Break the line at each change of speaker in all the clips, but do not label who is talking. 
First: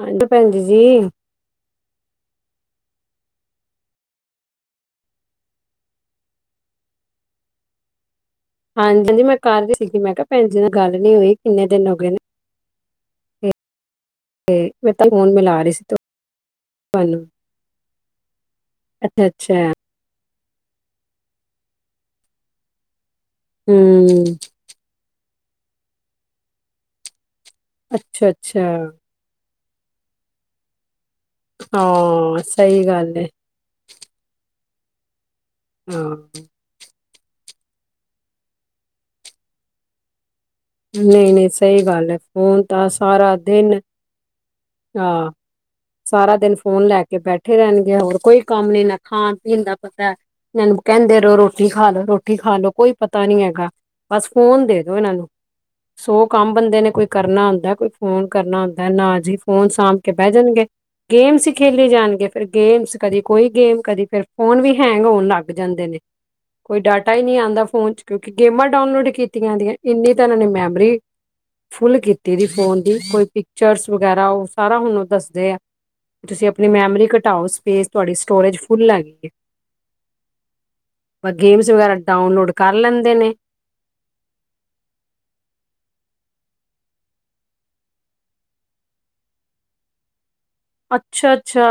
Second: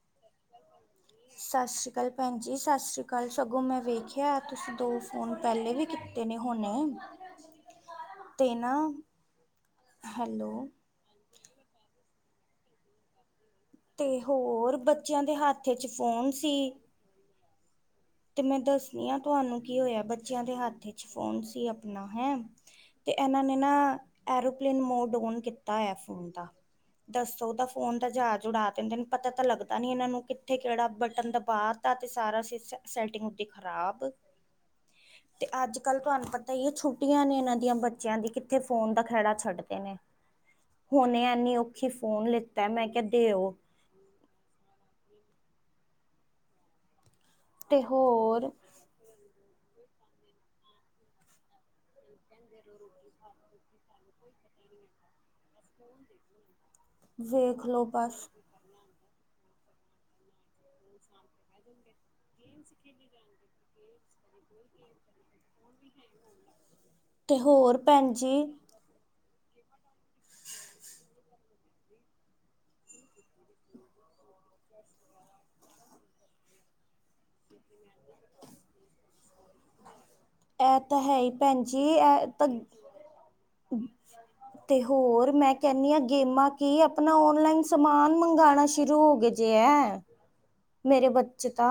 ਹਾਂਜੀ ਪੈਣਜੀ ਜੀ-
ਸਤਿ ਸ਼੍ਰੀ ਅਕਾਲ ਭੈਣ ਜੀ, ਸਤਿ ਸ਼੍ਰੀ ਅਕਾਲ ਸਗੋਂ ਮੈਂ ਵੇਖਿਆ, ਤੁਸੀਂ ਦੋ ਫੋਨ ਪਹਿਲਾਂ ਵੀ ਕੀਤੇ। ਤੇਨ ਹੁਣੇ। ਤੇ ਨਾ
ਹਾਂਜੀ- ਹਾਂਜੀ ਮੈਂ ਕਰ ਦੀਤੀ ਸੀਗੀ, ਮੈਂ ਕਿਹਾ, ਭੈਣ ਜੀ
ਹੈਲੋ
ਨਾਲ ਗੱਲ ਨੀ ਹੋਈ, ਕਿੰਨੇ ਦਿਨ ਹੋ ਗਏ ਨੇ।
ਤੇ ਹੋਰ ਬੱਚਿਆਂ ਦੇ ਹੱਥ ਚ' ਫੋਨ ਸੀ।
ਪਾਲੂ।
ਤੇ ਮੈਂ ਦੱਸਦੀ ਆ
ਅੱਛਾ
ਤੁਹਾਨੂੰ ਕੀ ਹੋਇਆ, ਬੱਚਿਆਂ ਦੇ ਹੱਥ ਚ' ਫੋਨ ਸੀ ਆਪਣਾ ਹੈ। ਤੇ ਇਹਨਾਂ ਨੇ ਨਾ,
ਹਮ
ਐਰੋਪਲੇਨ ਮੋਡ ਓਨ ਕੀਤਾ ਹੈ ਫੋਨ ਦਾ ਦੱਸੋ। ਉਹਦਾ ਫੋਨ ਤਾਂ
ਅੱਛਾ
ਜਾਜ
ਅੱਛਾ
ਉੜਾ ਦਿੰਦੇ ਨੇ, ਪਤਾ ਤਾਂ ਲੱਗਦਾ ਨੀ, ਇਹਨਾਂ ਨੂੰ ਕਿੱਥੇ, ਕਿਹੜਾ ਬਟਨ ਦਾ ਬਾਹਰ ਦਾ ਤੇ ਸਾਰਾ
ਹਾਂ
ਸੀਸ਼
ਸਹੀ ਗੱਲ ਹੈ
ਖਰਾਬ। ਤੇ ਅੱਜ- ਕੱਲ
ਹਾਂ
ਤੁਹਾਨੂੰ ਪਤਾ ਹੀ ਹੈ ਛੁ ਛੁੱਟੀਆਂ ਨੇ ਇਹਨਾਂ ਦੀਆਂ ਬੱਚਿਆਂ ਦੀ, ਕਿੱਥੇ ਫੋਨ ਦਾ ਖੇੜ ਛੱਡਦੇ ਨੇ। ਹੁਣੇ
ਨਹੀਂ ਨਹੀਂ
ਐਨੀ
ਸਹੀ
ਔਖੀ
ਗੱਲ ਹੈ
ਫੋਨ ਲਿੱਤਾ, ਮੈਂ
ਤਾਂ
ਕਿਹਾ
ਸਾਰਾ
ਦਿਓ।
ਦਿਨ ਹਾਂ। ਸਾਰਾ ਦਿਨ ਫੋਨ ਲੈ ਕੇ ਬੈਠੇ ਰਹਿਣਗੇ, ਹੋਰ ਕੋਈ ਕੰਮ ਨੀ ਨਾ। ਖਾਣ -ਪੀਣ ਦਾ ਪਤਾ। ਇਹਨੂੰ ਕਹਿੰਦੇ ਰਹੋ ਰੋਟੀ ਖਾ ਲੋ, ਰੋਟੀ ਖਾ ਲੋ, ਕੋਈ ਪਤਾ ਨੀ ਹੈਗਾ। ਬਸ ਫੋਨ ਦੇ ਦੋ ਇਹਨਾਂ ਨੂੰ, ਸੌ ਕੰਮ ਬੰਦੇ ਨੇ ਕੋਈ ਕਰਨਾ
ਵੇਖ
ਹੁੰਦਾ,
ਲੋ
ਕੋਈ ਫੋਨ
ਬਸ
ਕਰਨਾ ਹੁੰਦਾ। ਨਾ ਜੀ, ਫੋਨ ਸਾਂਭ ਕੇ ਬਹਿ ਜਾਣਗੇ, ਗੇਮਸ ਹੀ ਖੇਲੇ ਜਾਣਗੇ, ਫਿਰ ਗੇਮਸ ਕਦੀ ਕੋਈ ਗੇਮ ਕਦੇ, ਫੇਰ ਫੋਨ ਵੀ ਹੈਂਗ ਹੋਣ ਲੱਗ ਜਾਂਦੇ ਨੇ। ਕੋਈ ਡਾਟਾ ਹੀ
ਤੇ
ਨਹੀਂ ਆਉਂਦਾ
ਹੋਰ
ਫੋਨ ਚ'
ਭੈਣ
ਕਿਉਂਕਿ
ਜੀ
ਗੇਮਾਂ ਡਾਊਨਲੋਡ ਕੀਤੀਆਂ ਦੀਆਂ ਨੇ। ਇੰਨੀ ਤਨਾਂ ਨੇ ਮੈਮਰੀ ਫੁੱਲ ਕੀਤੀ ਸੀ ਫੋਨ ਦੀ, ਕੋਈ ਪਿਕਚਰਸ ਵਗੈਰਾ ਉਹ ਸਾਰਾ ਹੁਣੂੰ ਦੱਸਦੇ ਆ। ਅਤੇ ਤੁਸੀਂ ਆਪਣੀ ਮੈਮਰੀ ਘਟਾਓ, ਸਪੇਸ ਤੁਹਾਡੀ ਸਟੋਰੇਜ ਫੁੱਲ ਹੈ ਗਈ ਹੈ।
ਇਹ ਤਾਂ ਹੈ ਹੀ ਭੈਣ
ਗੇਮਸ
ਜੀ,
ਵਗੈਰਾ
ਇਹ ਤਾਂ
ਡਾਊਨਲੋਡ ਕਰ ਲੈਂਦੇ ਨੇ
ਤੇ ਹੋਰ, ਮੈਂ ਕਹਿੰਦੀ ਹਾਂ ਗੇਮਾਂ ਕੀ ਆਪਣਾ, ਓਨਲਾਈਨ ਸਮਾਨ ਮੰਗਵਾਉਣਾ ਸ਼ੁਰੂ ਹੋ ਗਏ। ਜੇ ਹੈਂ
[inaudible]
ਮੇਰੇ ਬੱਚੇ
ਅੱਛਾ
ਦਾ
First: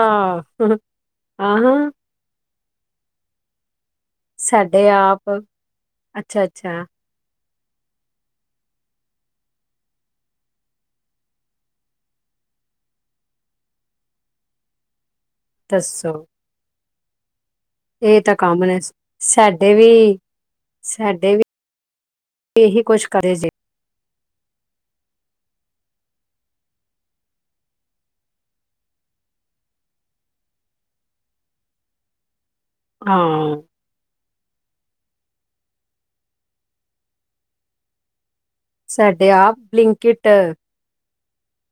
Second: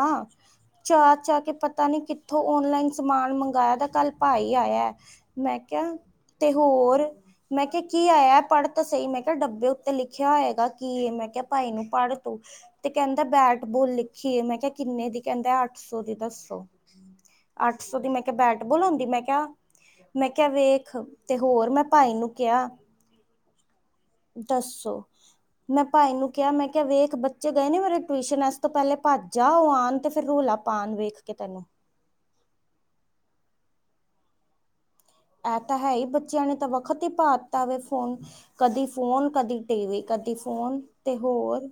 ਚਾਅ- ਚਾ ਕੇ
ਹਾਂ
ਪਤਾ
ਹਾਂ
ਨੀ ਕਿ ਉਥੋਂ ਔਨਲਾਈਨ ਸਮਾਨ ਮੰਗਾਇਆ ਤਾਂ ਕੱਲ ਭਾਈ
ਸਾਡੇ
ਆਇਆ।
ਆਪ
ਮੈਂ ਕਿਹਾ,
ਅੱਛਾ
ਤੇ
ਅੱਛਾ
ਹੋਰ ਮੈਂ ਕਿਹਾ ਕੀ ਆਇਆ, ਪੜ੍ਹ ਤਾ ਸਹੀ, ਮੈਂ ਕਿਹਾ, ਡੱਬੇ ਉੱਤੇ ਲਿਖਿਆ ਹੋਏਗਾ ਕੀ ਇਹ, ਮੈਂ ਕਿਹਾ, ਭਾਈ ਨੂੰ ਪੜ੍ਹ ਤੂੰ। ਤੇ ਕਹਿੰਦਾ ਬੈਟ ਬੋਲ ਲਿਖੀਏ, ਮੈਂ ਕਿਹਾ ਕਿੰਨੇ ਦੀ ਕਹਿੰਦਾ ਅੱਠ ਸੌ ਦੀ ਦੱਸੋ, ਅੱਠ ਸੌ ਦੀ
ਇਹ
ਮੈਂ
ਤਾਂ ਕਾਮਨ ਹੈ।
ਬੈਟਬੋਲ ਹੁੰਦੀ, ਮੈਂ ਕਿਹਾ
ਸਾਡੇ ਵੀ
ਮੈਂ ਕਿਹਾ ਵੇਖ,
ਸਾਡੇ
ਤੇ
ਵੀ
ਹੋਰ ਮੈਂ ਭਾਈ ਨੂੰ ਕਿਹਾ
ਇਹੀ ਕੁਛ ਕਰੇ ਜੇ
ਦੱਸੋ। ਮੈਂ ਭਾਈ ਨੂੰ ਕਿਹਾ ਮੈਂ ਕਿਹਾ ਵੇਖ, ਬੱਚੇ ਗਏ ਨੇ ਮੇਰੇ ਟਿਊਸ਼ਨ, ਇਸ ਤੋਂ ਪਹਿਲੇ ਭੱਜ ਆ ਉਹ ਆਉਣ ਤੇ ਫਿਰ ਰੋਲਾ ਪਾਨ ਵੇਖ ਕੇ ਤੈਨੂੰ।
ਹਾਂ।
ਇਹ ਤਾਂ ਹੈ ਹੀ, ਬੱਚਿਆਂ ਨੇ ਤਾਂ ਵਖਤ ਹੀ ਪਾ ਦਿੱਤਾ ਵੀ ਫੋਨ ਕਦੀ ਫੋਨ,
ਸਾਡੇ ਆਪ
ਕਦੀ ਟੀਵੀ,
ਬਲਿੰਕਿਟ
ਕਦੀ
ਕਦੇ
ਫੋਨ ਤੇ ਹੋਰ।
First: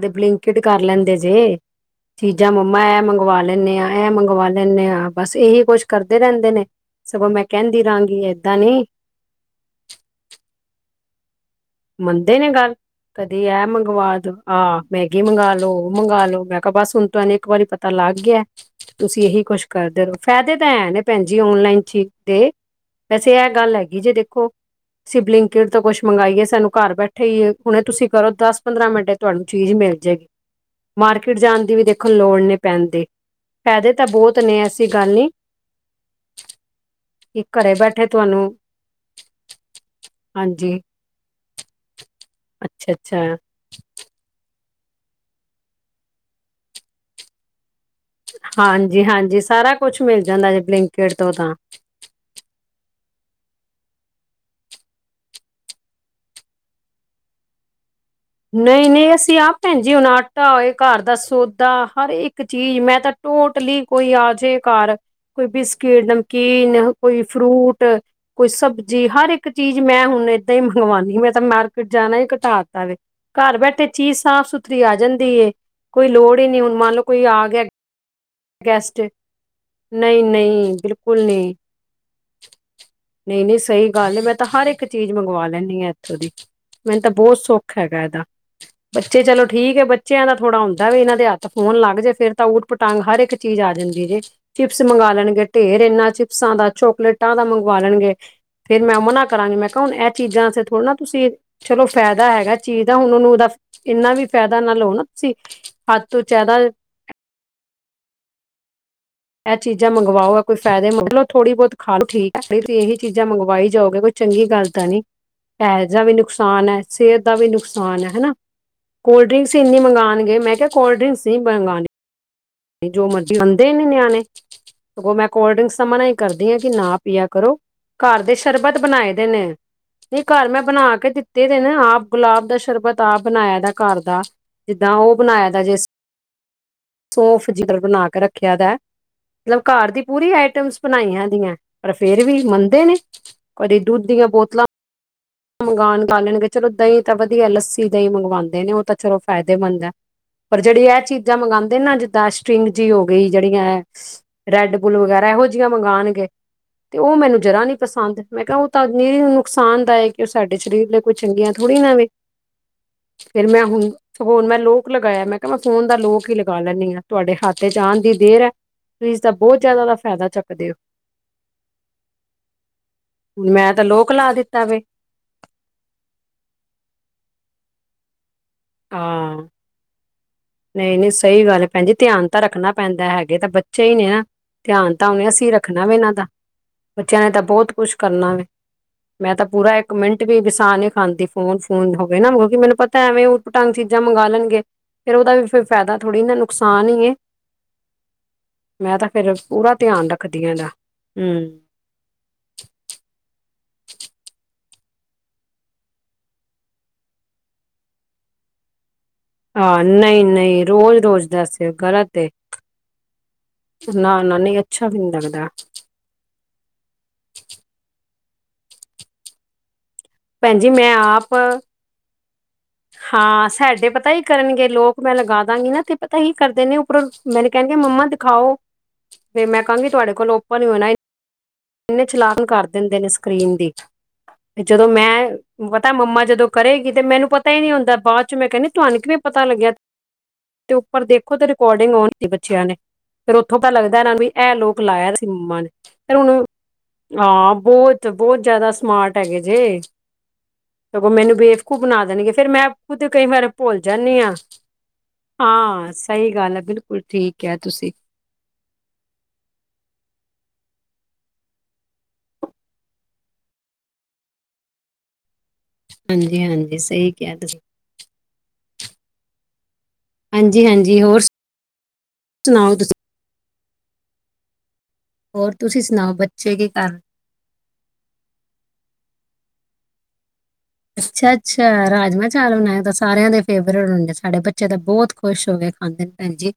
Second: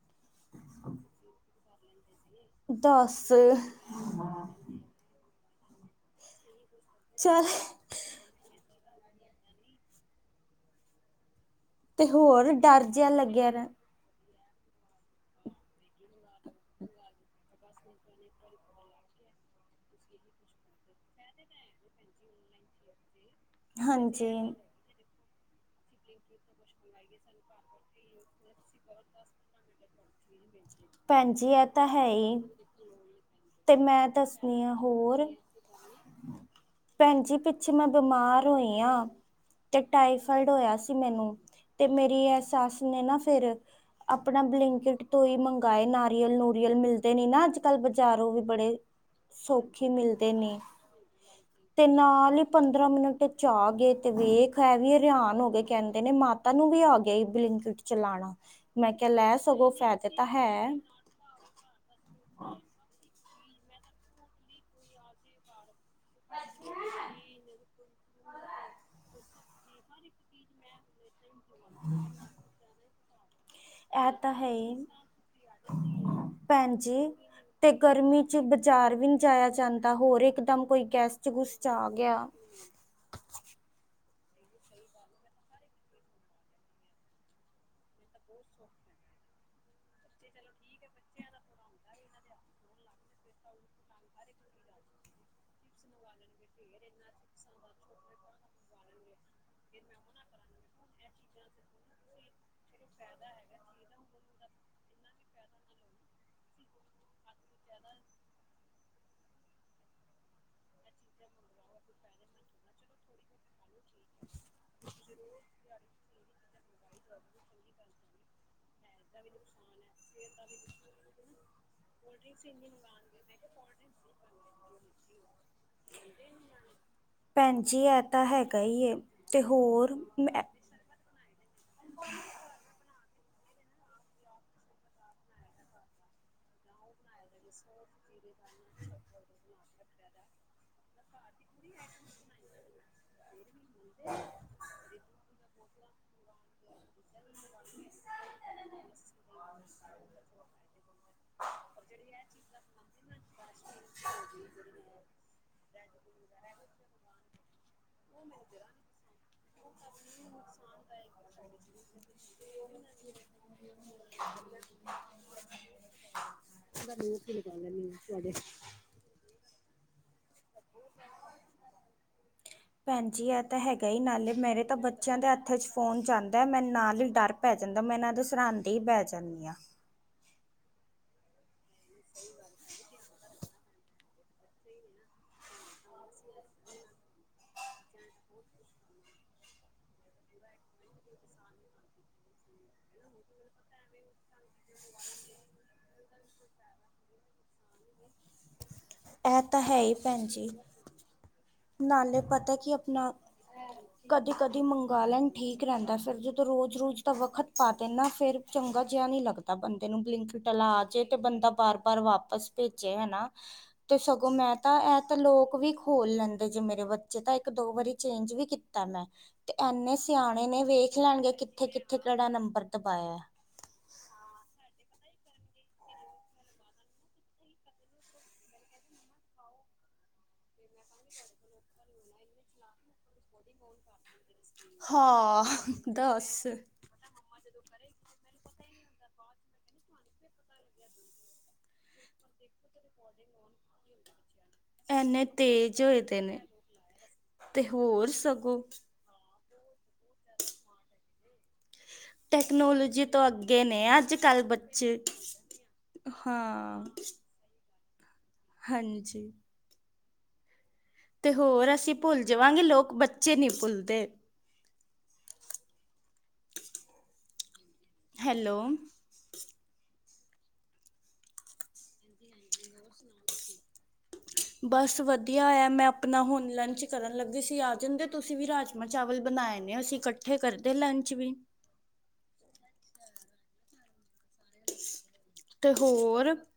ਕੀ ਬਲਿੰਕਟ ਕਰ ਲੈਂਦੇ ਜੇ। ਚੀਜ਼ਾਂ ਮੰਮਾ ਇਹ
ਦੱਸ
ਮੰਗਵਾ ਲੈਂਦੇ ਹਾਂ, ਇਹ ਮੰਗਵਾ ਲੈਂਦੇ ਹਾਂ, ਬਸ ਇਹੀ ਕੁਛ ਕਰਦੇ ਰਹਿੰਦੇ ਨੇ। ਸਗੋਂ ਮੈਂ
ਚੱਲ
ਕਹਿੰਦੀ ਰਹਾਂਗੀ, ਏਦਾਂ ਨਹੀਂ।
ਤੇ
ਮੰਨਦੇ ਨੇ
ਹੋਰ
ਗੱਲ,
ਡਰ ਜਿਹਾ
ਕਦੇ
ਲੱਗਿਆ
ਐ
ਰ
ਮੰਗਵਾ ਦੋ। ਆਹ! ਮੈਗੀ ਮੰਗ ਲੋ, ਉਹ ਮੰਗ ਲੋ, ਮੈਂ ਕਿਹਾ ਬਸ ਹੁਣ ਤ ਇਹਨੂੰ ਇੱਕ ਵਾਰੀ ਪਤਾ ਲੱਗ ਗਿਆ। ਤੁਸੀਂ ਇਹੀ ਕੁਛ ਕਰਦੇ ਰਹੋ। ਫਾਇਦੇ ਤਾਂ ਐਂ ਨੇ ਭੈਣ ਜੀ ਓਨਲਾਈਨ ਚੀਜ ਦੇ। ਵੈਸੇ ਇਹ ਗੱਲ ਹੈਗੀ ਜੇ
ਹਾਂਜੀ
ਦੇਖੋ, ਸ਼ਿਵਲਿੰਗ ਤੋਂ ਕੁੱਛ ਮੰਗਾਈਏ। ਸਾਨੂੰ ਘਰ ਬੈਠੇ ਹੀਏ, ਹੁਣੇ ਤੁਸੀਂ ਕਰੋ, ਦਸ- ਪੰਦਰਾਂ ਮਿੰਟ ਤੁਹਾਨੂੰ ਚੀਜ਼ ਮਿਲ ਜਾਏਗੀ।
ਭੈਣ
ਮਾਰਕੀਟ
ਜੀ
ਜਾਣ
ਇਹ
ਦੀ ਵੀ
ਤਾਂ ਹੈ
ਦੇਖੋ ਲੋੜ
ਹੀ
ਨਹੀਂ ਪੈਂਦੀ।
ਤੇ
ਫਾਇਦੇ ਤਾਂ
ਮੈਂ
ਬਹੁਤ ਨੇ
ਦੱਸਨੀ ਆ
ਐਸੀ ਗੱਲ
ਹੋਰ
ਨੀ
ਭੈਣ ਜੀ
ਕਿ
ਪਿੱਛੇ
ਘਰੇ
ਮੈਂ
ਬੈਠੇ ਤੁਹਾਨੂੰ
ਬਿਮਾਰ ਹੋਈ ਹਾਂ ਤੇ ਟਾਈਫਾਈਡ ਹੋਇਆ
ਹਾਂਜੀ
ਸੀ, ਮੈਨੂੰ ਤੇ ਮੇਰੀ ਇਹ ਸਸ
ਅੱਛਾ
ਨੇ ਨਾ
ਅੱਛਾ
ਫੇਰ ਅਪ ਆਪਣਾ ਬਲਿੰਕਟ ਤੋਂ ਹੀ ਮੰਗਵਾਏ ਨਾਰੀਅਲ ਨੂਰੀਅਲ ਮਿਲਦੇ ਨੀ ਨਾ ਅੱਜ ਕੱਲ੍ਹ ਬਜਾਰੋ ਵੀ ਬੜੇ
ਹਾਂਜੀ ਹਾਂਜੀ ਸਾਰਾ
ਸੌਖੀ
ਕੁਛ ਮਿਲ
ਮਿਲਦੇ
ਜਾਂਦਾ
ਨੇ
ਜੇ ਬਲਿੰਕਟ ਤੋਂ ਤਾਂ
ਤੇ ਨਾਲ ਹੀ ਪੰਦਰਾਂ ਮਿੰਟ ਚ ਆ ਗੇ ਤੇ ਵੇਖ ਹੈ ਵੀ ਹੈਰਾਨ ਹੋ ਗਏ ਕਹਿੰਦੇ ਨੇ ਮਾਤਾ ਨੂੰ ਵੀ ਆ ਗਿਆ ਬਲਿੰਕਿਟ ਚਲਾਉਣਾ
ਨਹੀਂ ਨਹੀਂ ਅਸੀਂ ਆਪ ਭੈਣ ਜੀ ਹੁਣ ਆਟਾ ਹੋਏ ਘਰ ਦਾ ਸੋ ਦਾ ਹਰ ਇੱਕ ਚੀਜ਼ ਮੈਂ ਤਾਂ ਟੋਟਲੀ ਕੋਈ ਆ ਜੇ ਘਰ ਕੋਈ ਬਿਸਕਿਟ, ਨਮਕੀਨ, ਕੋਈ ਫਰੂਟ, ਕੋਈ ਸਬਜ਼ੀ ਹਰ ਇੱਕ ਇੱਕ ਚੀਜ਼ ਮੈਂ ਹੁਣ ਏਦਾਂ ਹੀ ਮੰਗਵਾਉਣੀ ਮੈਂ ਤਾਂ ਮਾਰਕੀਟ ਜਾਣਾ ਹੀ ਘਟਾਤਾ ਵੇ। ਘਰ ਬੈਠੇ
ਇਹ
ਚੀਜ਼
ਤਾਂ
ਸਾਫ਼
ਹੈ
ਸੁਥਰੀ
ਹੀ
ਆ ਜਾਂਦੀ ਏ। ਕੋਈ ਲੋੜ ਹੀ ਨੀ ਹੁਣ
ਭੈਣ
ਮੰਨ
ਜੀ
ਲਓ ਕੋਈ ਆ ਗਿਆ
ਤੇ ਗਰਮੀ ਚ ਬਾਜ਼ਾਰ
ਗੈਸਟ
ਵੀ ਨਹੀਂ ਜਾਇਆ ਜਾਂਦਾ ਹੋਰ
ਨਹੀਂ
ਇਕਦਮ
ਨਹੀਂ
ਕੋਈ
ਬਿਲਕੁਲ
ਗੈਸਟ ਗੁਸਟ ਆ ਗਿਆ
ਨਹੀਂ-ਨਹੀਂ ਸਹੀ ਗੱਲ ਮੈਂ ਤਾਂ ਹਰ ਇੱਕ ਚੀਜ਼ ਮੰਗਵਾ ਲੈਂਦੀ ਹਾਂ ਇੱਥੋਂ ਦੀ। ਮੈਨੂੰ ਤਾਂ ਬਹੁਤ ਸੁੱਖ ਹੈਗਾ ਇਹਦਾ ਬੱਚੇ ਚਲੋ ਠੀਕ ਹੈ ਬੱਚਿਆਂ ਦਾ ਥੋੜਾ ਹੁੰਦਾ ਦਾਂ ਵੀ ਇਹਨਾਂ ਦੇ ਹੱਥ ਫੋਨ ਲੱਗ ਜਾਏ ਫਿਰ ਤਾਂ ਊਟ ਪਟਾਂਗ ਹਰ ਇੱਕ ਚੀਜ਼ ਆ ਜਾਂਦੀ ਜੇ ਚਿਪਸ ਮੰਗਵਾ ਲੈਣਗੇ ਢੇਰ ਇਨਾਂ ਚਿਪਸਾਂ ਦਾ ਚੋਕਲੇਟਾਂ ਦਾ ਮੰਗਵਾ ਲੈਣਗੇ ਇਹ ਫੇਰ ਮੈਂ ਉਹ ਮਨਾਂ ਕਰਾਂਗੀ ਮੈਂ ਕਿਹਾ ਹੁ ਇਹ ਚੀਜ਼ਾਂ ਵਾਸਤੇ ਥੋੜਾ ਨਾ ਤੁਸੀਂ ਚਲੋ ਫਾਇਦਾ ਹੈਗਾ ਚੀਜ਼ ਦਾ ਹੁਣ ਉਹਨੂੰ ਉਹਦਾ ਇੰਨਾ ਵੀ ਫਾਇਦਾ ਨਾ ਲਓ ਨਾ ਤੂਸੀ। ਹੱਥ ਤੋਂ ਜਿਆਦਾ ਇਹ ਚੀਜ਼ਾਂ ਮੰਗਵਾਓ ਆ ਕੋਈ ਫਾਇਦੇ ਮੰਲੋ ਥੋੜ੍ਹੀ ਬਹੁਤ ਖਾ ਲੋ ਕ ਇਹੀ ਚੀਜ਼ਾਂ ਮੰਗਵਾਈ ਜਾਓਗੇ ਕੋਈ ਚੰਗੀ ਗੱਲ ਤਾਂ ਨੀ ਪੈਸੇ ਦਾ ਵੀ ਨੁਕਸਾਨ ਹੈ ਸਿਹਤ ਦਾ ਵੀ ਨੁਕਸਾਨ ਹੈ ਹਨਾ। ਕੋਲਡ ਡਰਿੰਕਸ ਇੰਨੀ ਮੰਗਉਣਗੇ ਮੈਂ ਕਿਹਾ ਕੋਲਡ ਡਰਿੰਕਸ ਨਹੀਂ ਮੰਗਉਣ ਜੋ ਮਰਜੀ ਮੰਣਦੇ ਹੀ ਨੀ ਨਿਆਣੇ। ਸਗੋ ਮੈਂ ਕੋਲਡ ਡ੍ਰਿੰਕਸ ਦਾ ਮਨਾ ਹੀ ਕਰਦੀ ਹਾਂ ਕਿ ਨਾ ਪਿਆ ਕਰੋ।
ਭੈਣ ਜੀ ਇਹ
ਘਰ
ਤਾਂ
ਦੇ
ਹੈਗਾ
ਸ਼ਰਬਤ
ਹੀ ਏ
ਬਣਾਏ ਦੇ
ਤੇ
ਨੇ
ਹੋਰ
ਨਹੀਂ ਘਰ ਮੈਂ ਬਣਾ ਕੇ ਦਿੱ ਤੇ ਨਾ ਆਪ ਗੁਲਾਬ ਦਾ ਸ਼ਰਬਤ ਆਪ ਬਣਾਇਆ ਦਾ ਘਰ ਦਾ ਜਿੱਦਾਂ ਉਹ ਬਣਾਇਆ ਦਾ ਜਿਸ- ਸੋਫ ਜਿੱਧਰ ਬਣਾ ਕੇ ਰੱਖਿਆ ਦਾ ਮਤਲੱਬ ਘਰ ਦੀ ਪੂਰੀ ਆਈਟਮਸ ਬਣਾਈਆਂ। [inaudible] ਫਿਰ ਵੀ ਮੰਨਦੇ ਨੇ ਕਦੀ ਦੁੱਧ ਦੀਆਂ ਬੋਤਲਾਂ ਮੰਗਾਉਣ ਲੈਣਗੇ ਚਲੋ ਦਹੀਂ ਤਾਂ ਵਧੀਆ ਲੱਸੀ ਦਹੀਂ ਮੰਗਵਾਉਂਦੇ ਨੇ ਉਹ ਤਾਂ ਚਲੋ ਫਾਇਦੇਮੰਦ ਏ। ਪਰ ਜਿਹੜੀ ਇਹ ਚੀਜ਼ਾਂ ਮੰਗਾਉਂਦ ਜਿੱਦਾਂ ਸਟਿੰਗ ਜਿ ਹੋ ਗਈ। ਜਿਹੜੀਆਂ ਹੈ ਰੈਡ ਬੁਲ ਵਗੈਰਾ ਇਹੋ ਜਿਹੀਆਂ ਮੰਗਾਉਣਗੇ। ਤੇ ਉਹ ਮੈਨੂੰ ਜਰਾ ਨੀ ਪਸੰਦ, ਮੈਂ ਕਿਹਾ ਉਹ ਤਾਂ ਨੁਕਸਾਨ ਦਾਇਕ ਉਹ ਸਾਡੇ ਸਰੀਰ ਲਈ ਕੋਈ ਚੰਗੀਆਂ ਥੋੜ੍ਹੀ ਨਾ ਐਵੇਂ। ਫਿਰ ਮੈਂ ਹੁਣ ਸਗੋਂ ਹੁਣ ਮੈਂ ਲੋਕ ਲਗਾਇਆ ਮੈਂ ਕਿਹਾ ਮੈਂ ਫੋਨ ਦਾ ਲੋਕ ਹੀ ਲੱ ਕਹਿਨੀ ਹਾਂ ਤੁਹਾਡੇ ਹੱਥ ਚ ਆਉਣ ਦੀ ਦੇਰ ਹੈ। ਤੁਸੀਂ ਇਸਦਾ ਬਹੁਤ ਜਿਆਦਾ ਦਾ ਫਾਇਦਾ ਚੁੱਕ- ਦਿਓ।
ਭੈਣ ਜੀ ਇਹ
ਮੈਂ ਤਾਂ
ਹੈਗਾ ਹੀ
ਲੋਕ ਲਾ
ਨਾਲੇ
ਦਿੱਤਾ
ਮੇਰੇ ਤਾਂ
ਵੇ
ਬੱਚਿਆਂ ਦੇ ਹੱਥ ਚ ਫੋਨ ਜਾਂਦਾ ਹੈ। ਮੈਨੂੰ ਨਾਲ ਹੀ ਡਰ ਪੈ ਜਾਂਦਾ, ਮੈਂ ਇਹਨਾਂ ਦੇ ਸਰਹਾਂਦੇ ਹੀ ਬਹਿ ਜਾਂਦੀ ਹਾਂ।
ਨਹੀਂ ਨਹੀਂ ਸਹੀ ਗੱਲ ਭੈਣ ਜੀ ਧਿਆਨ ਤਾਂ ਰੱਖਣਾ ਪੈਂਦਾ ਹੈਗੇ ਤਾਂ ਬ -ਚੇ ਹੀ ਨੇ ਧਿਆਨ ਤਾਂ ਹੂਣੇ ਅਸੀਂ ਰੱਖਣਾ ਵੇ ਇਹਨਾਂ ਦਾ। ਬੱਚਿਆਂ ਨੇ ਤਾਂ ਬਹੁਤ ਕੁਛ ਕਰਨਾ ਵੇ। ਮੈਂ ਤਾਂ ਪੂਰਾ ਇੱਕ ਮਿੰਟ ਵੀ ਬਸਾ ਨੀ ਖਾਂਦੀ ਫੋਨ ਫੋਨ ਹੋ ਗਏ ਨਾ ਕਿਉਕਿ ਮੈਨੂੰ ਪਤਾ ਐਵੇਂ ਉਟ ਭਟੰਗ ਚੀਜ਼ਾਂ ਮੰਗ ਲਣਗੇ ਫੇਰ ਉਹਦਾ ਫੇਰ ਫਾਇਦਾ ਥੋੜ੍ਹੀ ਨਾ ਨੁਕਸਾਨ ਹੀ ਏ। ਮੈਂ ਤਾਂ ਫੇਰ
ਇਹ ਤਾਂ
ਪੂਰਾ
ਹੈ ਹੀ
ਧਿਆਨ
ਭੈਣ
ਰੱਖਦੀ
ਜੀ
ਹਾਂ ਇਹਦਾ ਹਮ
ਨਾਲੇ ਤੇ ਪਤਾ ਕਿ ਆਪਣਾ ਕਦੇ-ਕਦੀ ਮੰਗਾ ਲੈਣ ਠੀਕ ਰਹਿੰਦਾ ਫੇਰ ਜਦੋਂ ਰੋਜ਼ ਰੋਜ਼ ਦਾ ਵਕਤ ਪਾ ਦਿੰਨ ਨਾ ਫਿਰ ਚੰਗਾ ਜਿਹਾ ਨਹੀਂ ਲੱਗਦਾ ਤਾਂ
ਹਾਂ
ਬੰਦੇ ਨੂੰ
ਨਹੀਂ
ਬਲਿੰਕਟ
ਨਹੀਂ
ਆਲਾ ਆ
ਰੋਜ਼
ਜੇ ਤੇ
ਰੋਜ਼
ਬੰਦਾ
ਦੱਸ
ਬਾਰ ਬਾਰ
ਗ਼ਲਤ ਏ
ਵਾਪਸ ਭੇਜੇ ਹਨਾ। ਤੇ
ਨਾ
ਸਗੋਂ
ਨਾ
ਮੈਂ
ਨਹੀਂ
ਤਾਂ
ਅੱਛਾ ਵੀ
ਇਹ
ਨੀ
ਤਾਂ
ਲੱਗਦਾ
ਲੋਕ ਵੀ ਖੋਲ ਲੈਂਦੇ ਜੇ ਮੇਰੇ ਬੱਚੇ ਤਾਂ ਇੱਕ ਦੋ ਵਾਰੀ ਚੇਂਜ ਵੀ ਕੀਤਾ ਮੈਂ। ਤੇ ਇੰਨੇ ਸਿਆਣੇ
ਭੈਣ
ਨੇ
ਜੀ ਮੈਂ
ਵੇਖ ਲੈਣਗੇ
ਆਪ
ਕਿੱਥੇ ਕਿੱਥੇ ਕਿਹੜਾ ਨੰਬਰ। ਦਬਾਇਆ।
ਹਾਂ ਸਾਡੇ ਪਤਾ ਈ ਕਰਨਗੇ ਲੋਕ ਮੈਂ ਲਗਾ ਦਾਂਗੀ ਨਾ ਤੇ ਪਤਾ ਹੀ ਕਰਦੇ ਨੇ ਉਪਰੋਂ ਮੈਨੂੰ ਕਹਿਣਗੇ ਮੰਮਾ ਦਿਖਾਓ। ਫਿਰ ਮੈਂ ਕਹਾਂਗੀ ਤੁਹਾਡੇ ਕੋਲ ਓਪਨ ਨਹੀ ਹੋਣਾ ਇਹ।
[unintelligible]
ਕਿੰਨੇ ਚਲਾਕ ਕਰ ਦਿੰਦੇ ਨੇ ਸਕਰੀਨ ਦੀ। ਤੇ ਜਦੋਂ ਮੈਂ,
ਹਾਂ
ਪਤਾ ਮੰਮਾ
ਦੱਸ
ਜਦੋਂ ਕਰੇਗੀ ਤੇ ਮੈਨੂੰ ਪਤਾ ਪਤਾ ਹੀ ਨੀ ਹੁੰਦਾ ਬਾਅਦ 'ਚ ਮੈਂ ਕਹਿੰਦੀ ਤੁਹਾਨੂੰ ਵੀ ਪਤਾ ਲੱਗਿਆ। ਤੇ ਉੱਪਰ ਦੇਖੋ ਤੇ ਰਿਕਾਰਡਿੰਗ ਔਨ ਸੀ ਬੱਚਿਆਂ ਨੇ, ਫਿਰ ਉਥੋਂ ਪਤਾ ਲੱਗਦਾ ਇਹਨਾ ਵੀ ਇਹ ਲੋਕ ਲਾਇਆ
ਐਨੇ
ਸੀ ਮੰਮਾ ਨੇ,
ਤੇਜ਼ ਹੋਏ
ਫਿਰ
ਦੇ ਨੇ।
ਹੁਣ ਹਾਂ
ਤੇ
ਬਹੁਤ
ਹੋਰ
ਬਹੁਤ
ਸਗੋਂ
ਜਿਆਦਾ ਸਮਾਰਟ ਹੈਗੇ ਜੇ, ਸਗੋਂ ਮੈਨੂੰ ਬੇਵ ਬੇਵਕੂਫ ਬਣਾ ਦੇਣਗੇ ਫਿਰ ਮੈਂ ਖੁੱਦ
ਟੈਕਨੋਲੋਜੀ
ਕਈ
ਤੋਂ
ਵਾਰ
ਅੱਗੇ
ਭੁੱਲ
ਨੇ
ਜਾਨੀ ਆ।
ਅੱਜ-ਕੱਲ੍ਹ ਬੱਚੇ।
ਹਾਂ ਸਹੀ ਗੱਲ ਹੈ
ਹਾਂ
ਬਿਲਕੁਲ ਠੀਕ ਕਿਹਾ ਤੁਸੀਂ।
ਹਾਂਜੀ ਤੇ ਹੋਰ ਅਸੀਂ ਭੁੱਲ ਜਾਵਾਂਗੇ ਲੋਕ ਬੱਚੇ ਨਹੀਂ ਭੁੱਲਦੇ।
ਹਾਂਜੀ-ਹਾਂਜੀ ਸਹੀ ਕਿਹਾ ਤੁਸੀਂ।
ਹੈਲੋ
ਹਾਂਜੀ-ਹਾਂਜੀ ਹੋਰ, ਸੁਣਾਓ ਤੁਸੀਂ।
ਬਸ ਵਧੀਆ
ਹੋਰ
ਹੈ
ਤੁਸੀਂ
ਮੈਂ
ਸੁਣਾਓ
ਆਪਣਾ ਹੁਣ
ਬੱਚੇ ਕੀ
ਲੰਚ
ਕਰ
ਕਰਨ ਲੱਗੀ ਸੀ ਆ ਜਾਂਦੇ ਤੁਸੀਂ ਵੀ ਰਾਜਮਾਂਹ ਚਾਵਲ ਬਣਾਏ ਨੇ ਅਸੀਂ ਇਕੱਠੇ ਕਰਦੇ ਲੰਚ ਵੀ।
ਅੱਛਾ-ਅੱਛਾ, ਰਾਜਮਾਂਹ ਚਾਵਲ ਬਣਾਏ ਤਾਂ ਸਾਰਿਆਂ ਦੇ ਫੇਵਰੇਟ ਹੁੰਦੇ ਸਾਡੇ ਬੱ ਬੱਚੇ ਤਾਂ ਬਹੁਤ ਖੁਸ਼ ਹੋ ਗਏ
ਤੇ
ਖਾਂਦੇ
ਹੋਰ
ਭੈਣਜੀ।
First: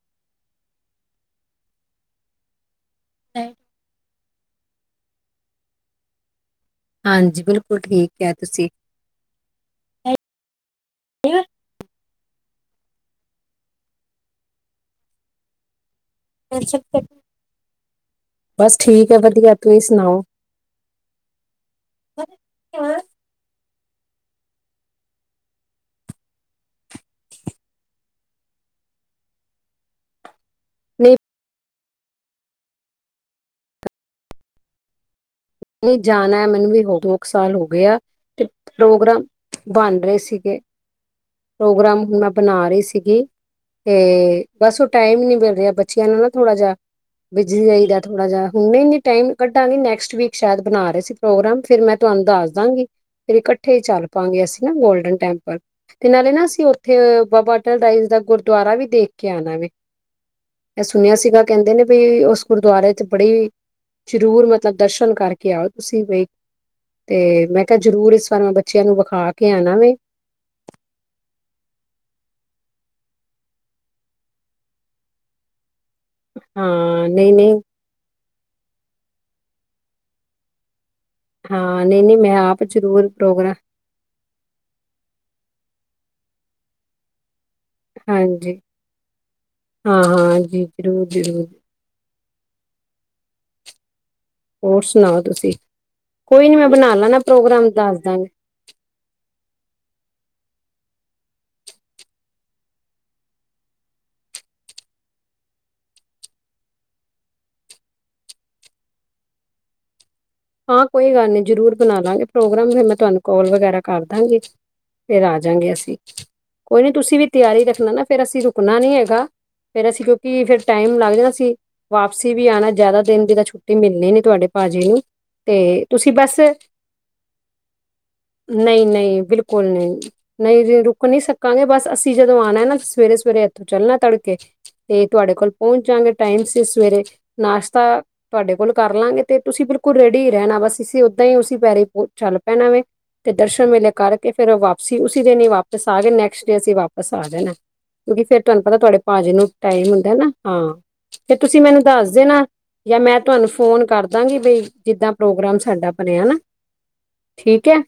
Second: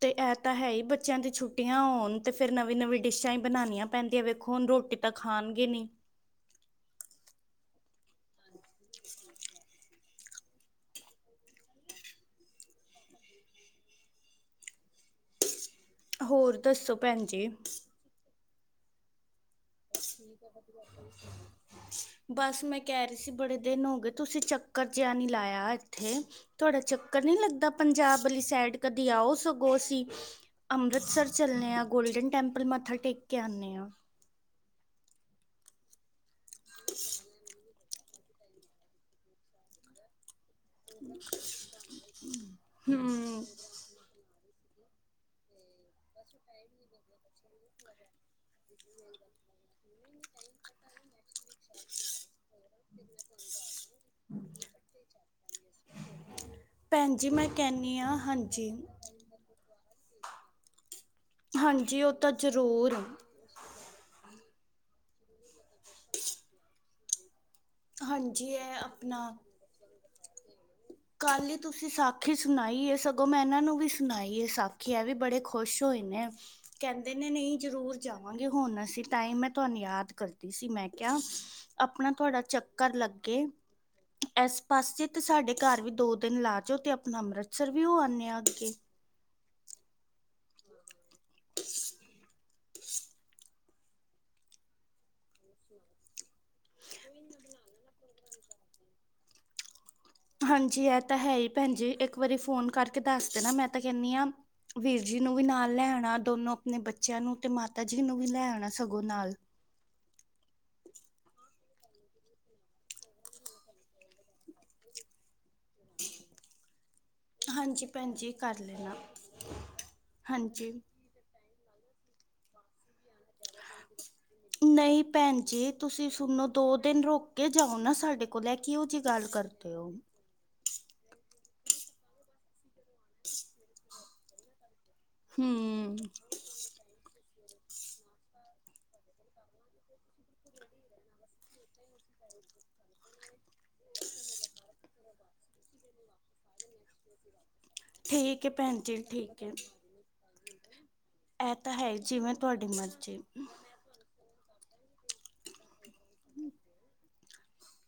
ਤੇ ਐ ਤਾਂ ਹੈ ਹੀ ਬੱਚਿਆਂ ਦੀ ਛੁੱਟੀਆਂ ਹੋਣ ਤੇ ਫਿਰ ਨਵੀਂ ਨਵੀਂ-ਨਵੀਂ ਡਿਸ਼ਾਂ ਹੀ ਬਣਾਉਣੀਆਂ। ਭੈਣ ਜੀ ਆ ਵੇਖੋ ਹੁਣ ਰੋਟੀ ਤਾਂ ਖਾਣਗੇ ਨਹੀਂ।
ਹਾਂਜੀ ਬਿਲਕੁਲ ਠੀਕ ਕਿਹਾ ਤੁਸੀਂ।
[unintelligible]
[unintelligible]
ਹੋਰ ਦੱਸੋ ਭੈਣ ਜੀ?
ਬਸ ਠੀਕ ਆ ਵਧੀਆ। ਤੁਸੀਂ ਸੁਣਾਓ?
ਬਸ ਮੈਂ ਕਹਿ ਰਹੀ ਸੀ ਬੜੇ ਦਿਨ ਹੋ ਗਏ ਤੁਸੀਂ ਚੱਕਰ ਜਿਹਾ ਨਹੀਂ ਲਾਇਆ ਇੱਥੇ। ਤੁਹਾਡਾ ਚੱਕਰ ਨਹੀਂ ਲੱਗਦਾ ਪੰਜਾਬ ਵਾਲੀ ਸਾਈਡ ਕਦੀ ਆਓ ਸਗੋਂ ਅਸੀਂ
ਨਹੀਂ
ਅੰਮ੍ਰਿਤਸਰ ਚੱਲਨੇ ਆ ਗੋਲਡਨ ਟੈਂਪਲ ਮੱਥਾ ਟੇਕ ਕੇ ਆਨੇ ਆ।
ਨਹੀਂ ਜਾਣਾ ਮੈਨੂੰ ਵੀ ਹੋ ਦੋ ਕੁ ਸਾਲ ਹੋ ਗਏ ਆ। ਤੇ ਪ੍ਰੋਗਰਾਮ, ਬਣ ਰਹੇ ਸੀਗੇ। ਪ੍ਰੋਗਰਾਮ ਹੁਣ ਮੈਂ ਬਣਾ ਰਹੀ ਸੀਗੀ।
ਹਮ
ਤੇ, ਬਸ ਉਹ ਟਾਈਮ ਹੀ ਨਹੀਂ ਮਿਲ ਰਿਹਾ ਬੱਚਿਆਂ ਨੂੰ ਨਾ ਥੋੜ੍ਹਾ ਜਿਹਾ ਬਿਜੀ ਹੋਈ ਦਾ ਥੋੜਾ ਜਿਹਾ ਹੁਣ ਨਹੀਂ ਟਾਈਮ ਕੱਡਾਂਗੇ। ਨੇਕਸਟ ਵੀਕ ਸ਼ਾਇਦ ਬਣਾ ਰਹੇ ਸੀ ਪ੍ਰੋਗਰਾਮ ਫਿਰ ਮੈਂ ਤੁਹਾਨੂੰ ਦੱਸ ਦਾਂਗੀ। ਫਿਰ ਇਕੱਠੇ ਹੀ ਚੱਲ ਪਾਂਗੇ ਅਸੀਂ ਨਾ ਗੋਲਡਨ ਟੈਂਪਲ। ਤੇ ਨਾਲੇ ਨਾ ਅਸੀਂ ਉੱਥੇ
ਭੈਣ ਜੀ ਮੈਂ
ਬਾਬਾ ਅਟੱਲ
ਕਹਿੰਦੀ
ਸਾਹਿਬ
ਹਾਂ
ਦਾ
ਹਾਂਜੀ
ਗੁਰੂਦੁਆਰਾ ਵੀ ਦੇਖ ਕੇ ਆਣਾ ਵੇ। ਇਹ ਸੁਣਿਆ ਸੀਗਾ ਕਹਿੰਦੇ ਨੇ ਵੀ
ਹਾਂਜੀ ਉਹ ਤਾਂ
ਉਸ ਗੁਰੂਦੁਆਰੇ
ਜ਼ਰੂਰ
ਤੇ ਬੜੀ, ਜ਼ਰੂਰ ਮਤਲਬ ਦਰਸ਼ਨ ਦਰਸ਼ਨ ਕਰਕੇ ਆਓ ਤੁਸੀਂ ਵੇਖ ਤੇ ਮੈਂ ਕਿਹਾ ਜ਼ਰੂਰ ਇਸ ਵਾਰ
ਹਾਂਜੀ
ਮੈਂ
ਇਹ
ਬੱਚਿਆਂ ਨੂੰ ਵਿਖਾ
ਆਪਣਾ
ਕੇ ਆਣਾ ਵੇ।
ਕੱਲ ਹੀ ਤੁਸੀਂ ਸਾਖੀ ਸੁਣਾਈ ਹੈ ਸਗੋਂ ਮੈਂ ਇਹਨਾਂ ਨੂੰ ਵੀ ਸੁਣਾਈ ਹੈ ਸਾਖੀ ਐ ਵੀ ਬੜੇ ਖੁਸ਼ ਹੋਏ ਨੇ, ਕਹਿੰਦੇ ਨੇ ਨਹੀਂ ਜ਼ਰੂਰ ਜਾਵਾਂਗੇ ਹੁਣ ਅਸੀਂ ਤਾਂ ਹੀ ਮੈਂ ਤੁਹਾਨੂੰ ਯਾਦ ਕਰਦੀ ਸੀ ਮੈਂ ਕਿਹਾ,
ਹਾਂ ਨਹੀਂ
ਆਪਣਾ
ਨਹੀਂ ਮੈਂ
ਤੁਹਾਡਾ
ਆਪ
ਚੱਕ
ਜ਼ਰੂਰ ਪ੍ਰੋਗਰਾਮ
ਇਸ ਪਾਸੇ ਤੇ ਸਾਡੇ ਘਰ ਵੀ ਦੋ ਦਿਨ ਲਾ ਜਾਓ ਤੇ ਆਪਣਾ ਅੰਮ੍ਰਿਤਸਰ ਵੀ ਹੋ ਆਨੇ ਆ ਅੱਗੇ।
ਹਾਂ-ਹਾਂ ਜੀ ਜ਼ਰੂਰ-ਜ਼ਰੂਰ।
[unintelligible]
ਹੋਰ ਸੁਣਾਓ ਤੁਸੀਂ, ਕੋਈ ਨੀ ਮੈਂ ਬਣਾ ਲੈਣਾ ਪ੍ਰੋਗਰਾਮ ਦੱਸ ਦਾਂਗੇ।
ਹਾਂਜੀ ਇਹ ਤਾਂ ਹੈ ਹੀ ਭੈਣ ਜੀ ਇੱਕ ਵਾਰੀ ਫੋਨ ਕਰਕੇ ਦੱਸ ਦੇਣਾ ਮੈਂ ਤਾਂ ਕਹਿੰਦੀ ਹਾਂ ਵੀਰ ਜੀ ਨੂੰ ਵੀ ਨਾਲ ਲੈ ਆਉਣਾ ਦੋਨੋ ਆਪਣੇ ਬੱਚਿਆਂ ਨੂੰ ਤੇ ਮਾਤਾ ਜੀ ਨੂੰ ਵੀ ਲੈ ਆਉਣਾ ਸਗੋਂ ਨਾਲ
ਹਾਂ ਕੋਈ ਗੱਲ ਨੀ ਜਰੂਰ ਬਣਾ ਲਾਂਗੇ ਪ੍ਰੋਗਰਾਮ ਫਿਰ ਮੈਂ ਤੁਹਾਨੂੰ ਕੋਲ ਵਗੈਰਾ ਕਰ ਦਾਂਗੀ ਫਿਰ ਆ ਜਾਂਗੇ ਅਸੀਂ ਕੋਈ ਨਹੀਂ ਤੁਸੀਂ ਵੀ ਤਿਆਰੀ
ਹਾਂਜੀ
ਰੱਖਣਾ ਨਾ
ਭੈਣ
ਫਿਰ
ਜੀ
ਅਸੀਂ
ਕਰ
ਰੁਕਣਾ ਨੀ
ਲੈਣਾ
ਹੈਗਾ। ਫਿਰ ਅਸੀ ਕਿਉਂਕਿ ਫਿਰ
ਹਾਂਜੀ।
ਟਾਈਮ ਲੱਗ ਜਾਂਣਾ ਸੀ ਵਾਪਸੀ ਵੀ ਆਉਣਾ ਜ਼ਿਆਦਾ ਦਿਨ ਦੀ ਤਾਂ ਛੁੱਟੀ ਮਿਲਣੀ ਨੀ ਤੁਹਾਡੇ ਭਾਜੀ ਨੂੰ ਤੇ
ਜੇ ਤੁਸੀ
ਤੁਸੀਂ ਬਸ
ਸੁਣੋ ਦੋ ਦਿਨ ਰੋਕ ਕੇ ਜਾਓ ਨਾ ਸਾਡੇ ਕੋਲ ਲੈ ਕਿਉਹੋ ਜਿਹੀ
ਨਹੀਂ-ਨਹੀਂ
ਗੱਲ
ਬਿਲਕੁਲ
ਕਰਦੇ ਹੋ
ਨਹੀਂ, ਨਹੀਂ ਜੀ ਰੁਕ ਨੀ ਸਕਾਂਗੇ ਬਸ ਅਸੀਂ ਜਦੋਂ ਆਉਣਾ ਨਾ ਸਵੇਰੇ ਸਵੇਰੇ ਇੱਥੋਂ ਚੱਲਣਾ ਤੜਕੇ ਤੇ ਤੁਹਾਡੇ ਕੋਲ ਪਹੁੰਚ
ਹੂੰ
ਜਾਗੇ ਟਾਈਮ ਸੀ ਸਵੇਰੇ ਨਾਸ਼ਤਾ ਤੁਹਾਡੇ ਕੋਲ ਕਰ ਲਾਂਗੇ ਤੇ ਤੁਸੀਂ ਬਿਲਕੁਲ ਰੇਡੀ ਹੀ ਰਹਿਣਾ ਬਸ ਅਸੀ ਓਦਾਂ ਹੀ ਉਸ ਪੈਰੀ ਚੱਲ ਪੈਣਾ ਵੇ ਤੇ ਦਰਸ਼ਨ ਮੇਲੇ ਕਰਕੇ ਫਿਰ ਵਾਪਸੀ ਉਸੀ ਦਿਨ ਹੀ ਵਾਪਿਸ ਆ ਗਏ ਨੈਕਸਟ ਡੇ ਅਸੀਂ ਵਾਪਿਸ ਆ ਜਾਣਾ ਕਿਉਂਕਿ ਫੇਰ
ਠੀਕ ਹੈ
ਤੁਹਾਨੂੰ ਪਤਾ
ਭੈਣ ਜੀ
ਤੁਹਾਡੇ ਪਾਜੇ
ਠੀਕ
ਨੂੰ
ਹੈ।
ਟਾਈਮ ਹੁੰਦਾ ਨਾ ਹਾਂ ਫਰ
ਇਹ
ਤੁਸੀਂ
ਤਾਂ
ਮੈਨੂੰ
ਹੈ ਹੀ,
ਦੱਸਦੇ
ਜਿਵੇਂ
ਨਾ
ਤੁਹਾਡੀ
ਜਾਂ ਮੈਂ
ਮਰਜ਼ੀ
ਤੁਹਾਨੂੰ ਫੋਨ ਕਰਦਾਂਗੀ ਬਈ ਜਿੱਦਾਂ ਪ੍ਰੋਗਰਾਮ ਸਾਡਾ ਬਣਿਆ ਨਾ ਠੀਕ ਹੈ।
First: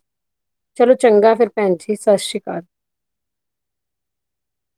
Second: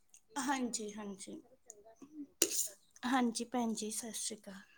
ਚਲੋ ਚੰਗਾ
ਹਾਂਜੀ-ਹਾਂਜੀ। ਹਾਂਜੀ
ਫਿਰ ਭੈਣ ਜੀ ਸਤਿ ਸ੍ਰੀ ਅਕਾਲ
ਹਾਂਜੀ ਭੈਣ ਜੀ ਸਤਿ ਸ਼੍ਰੀ ਅਕਾਲ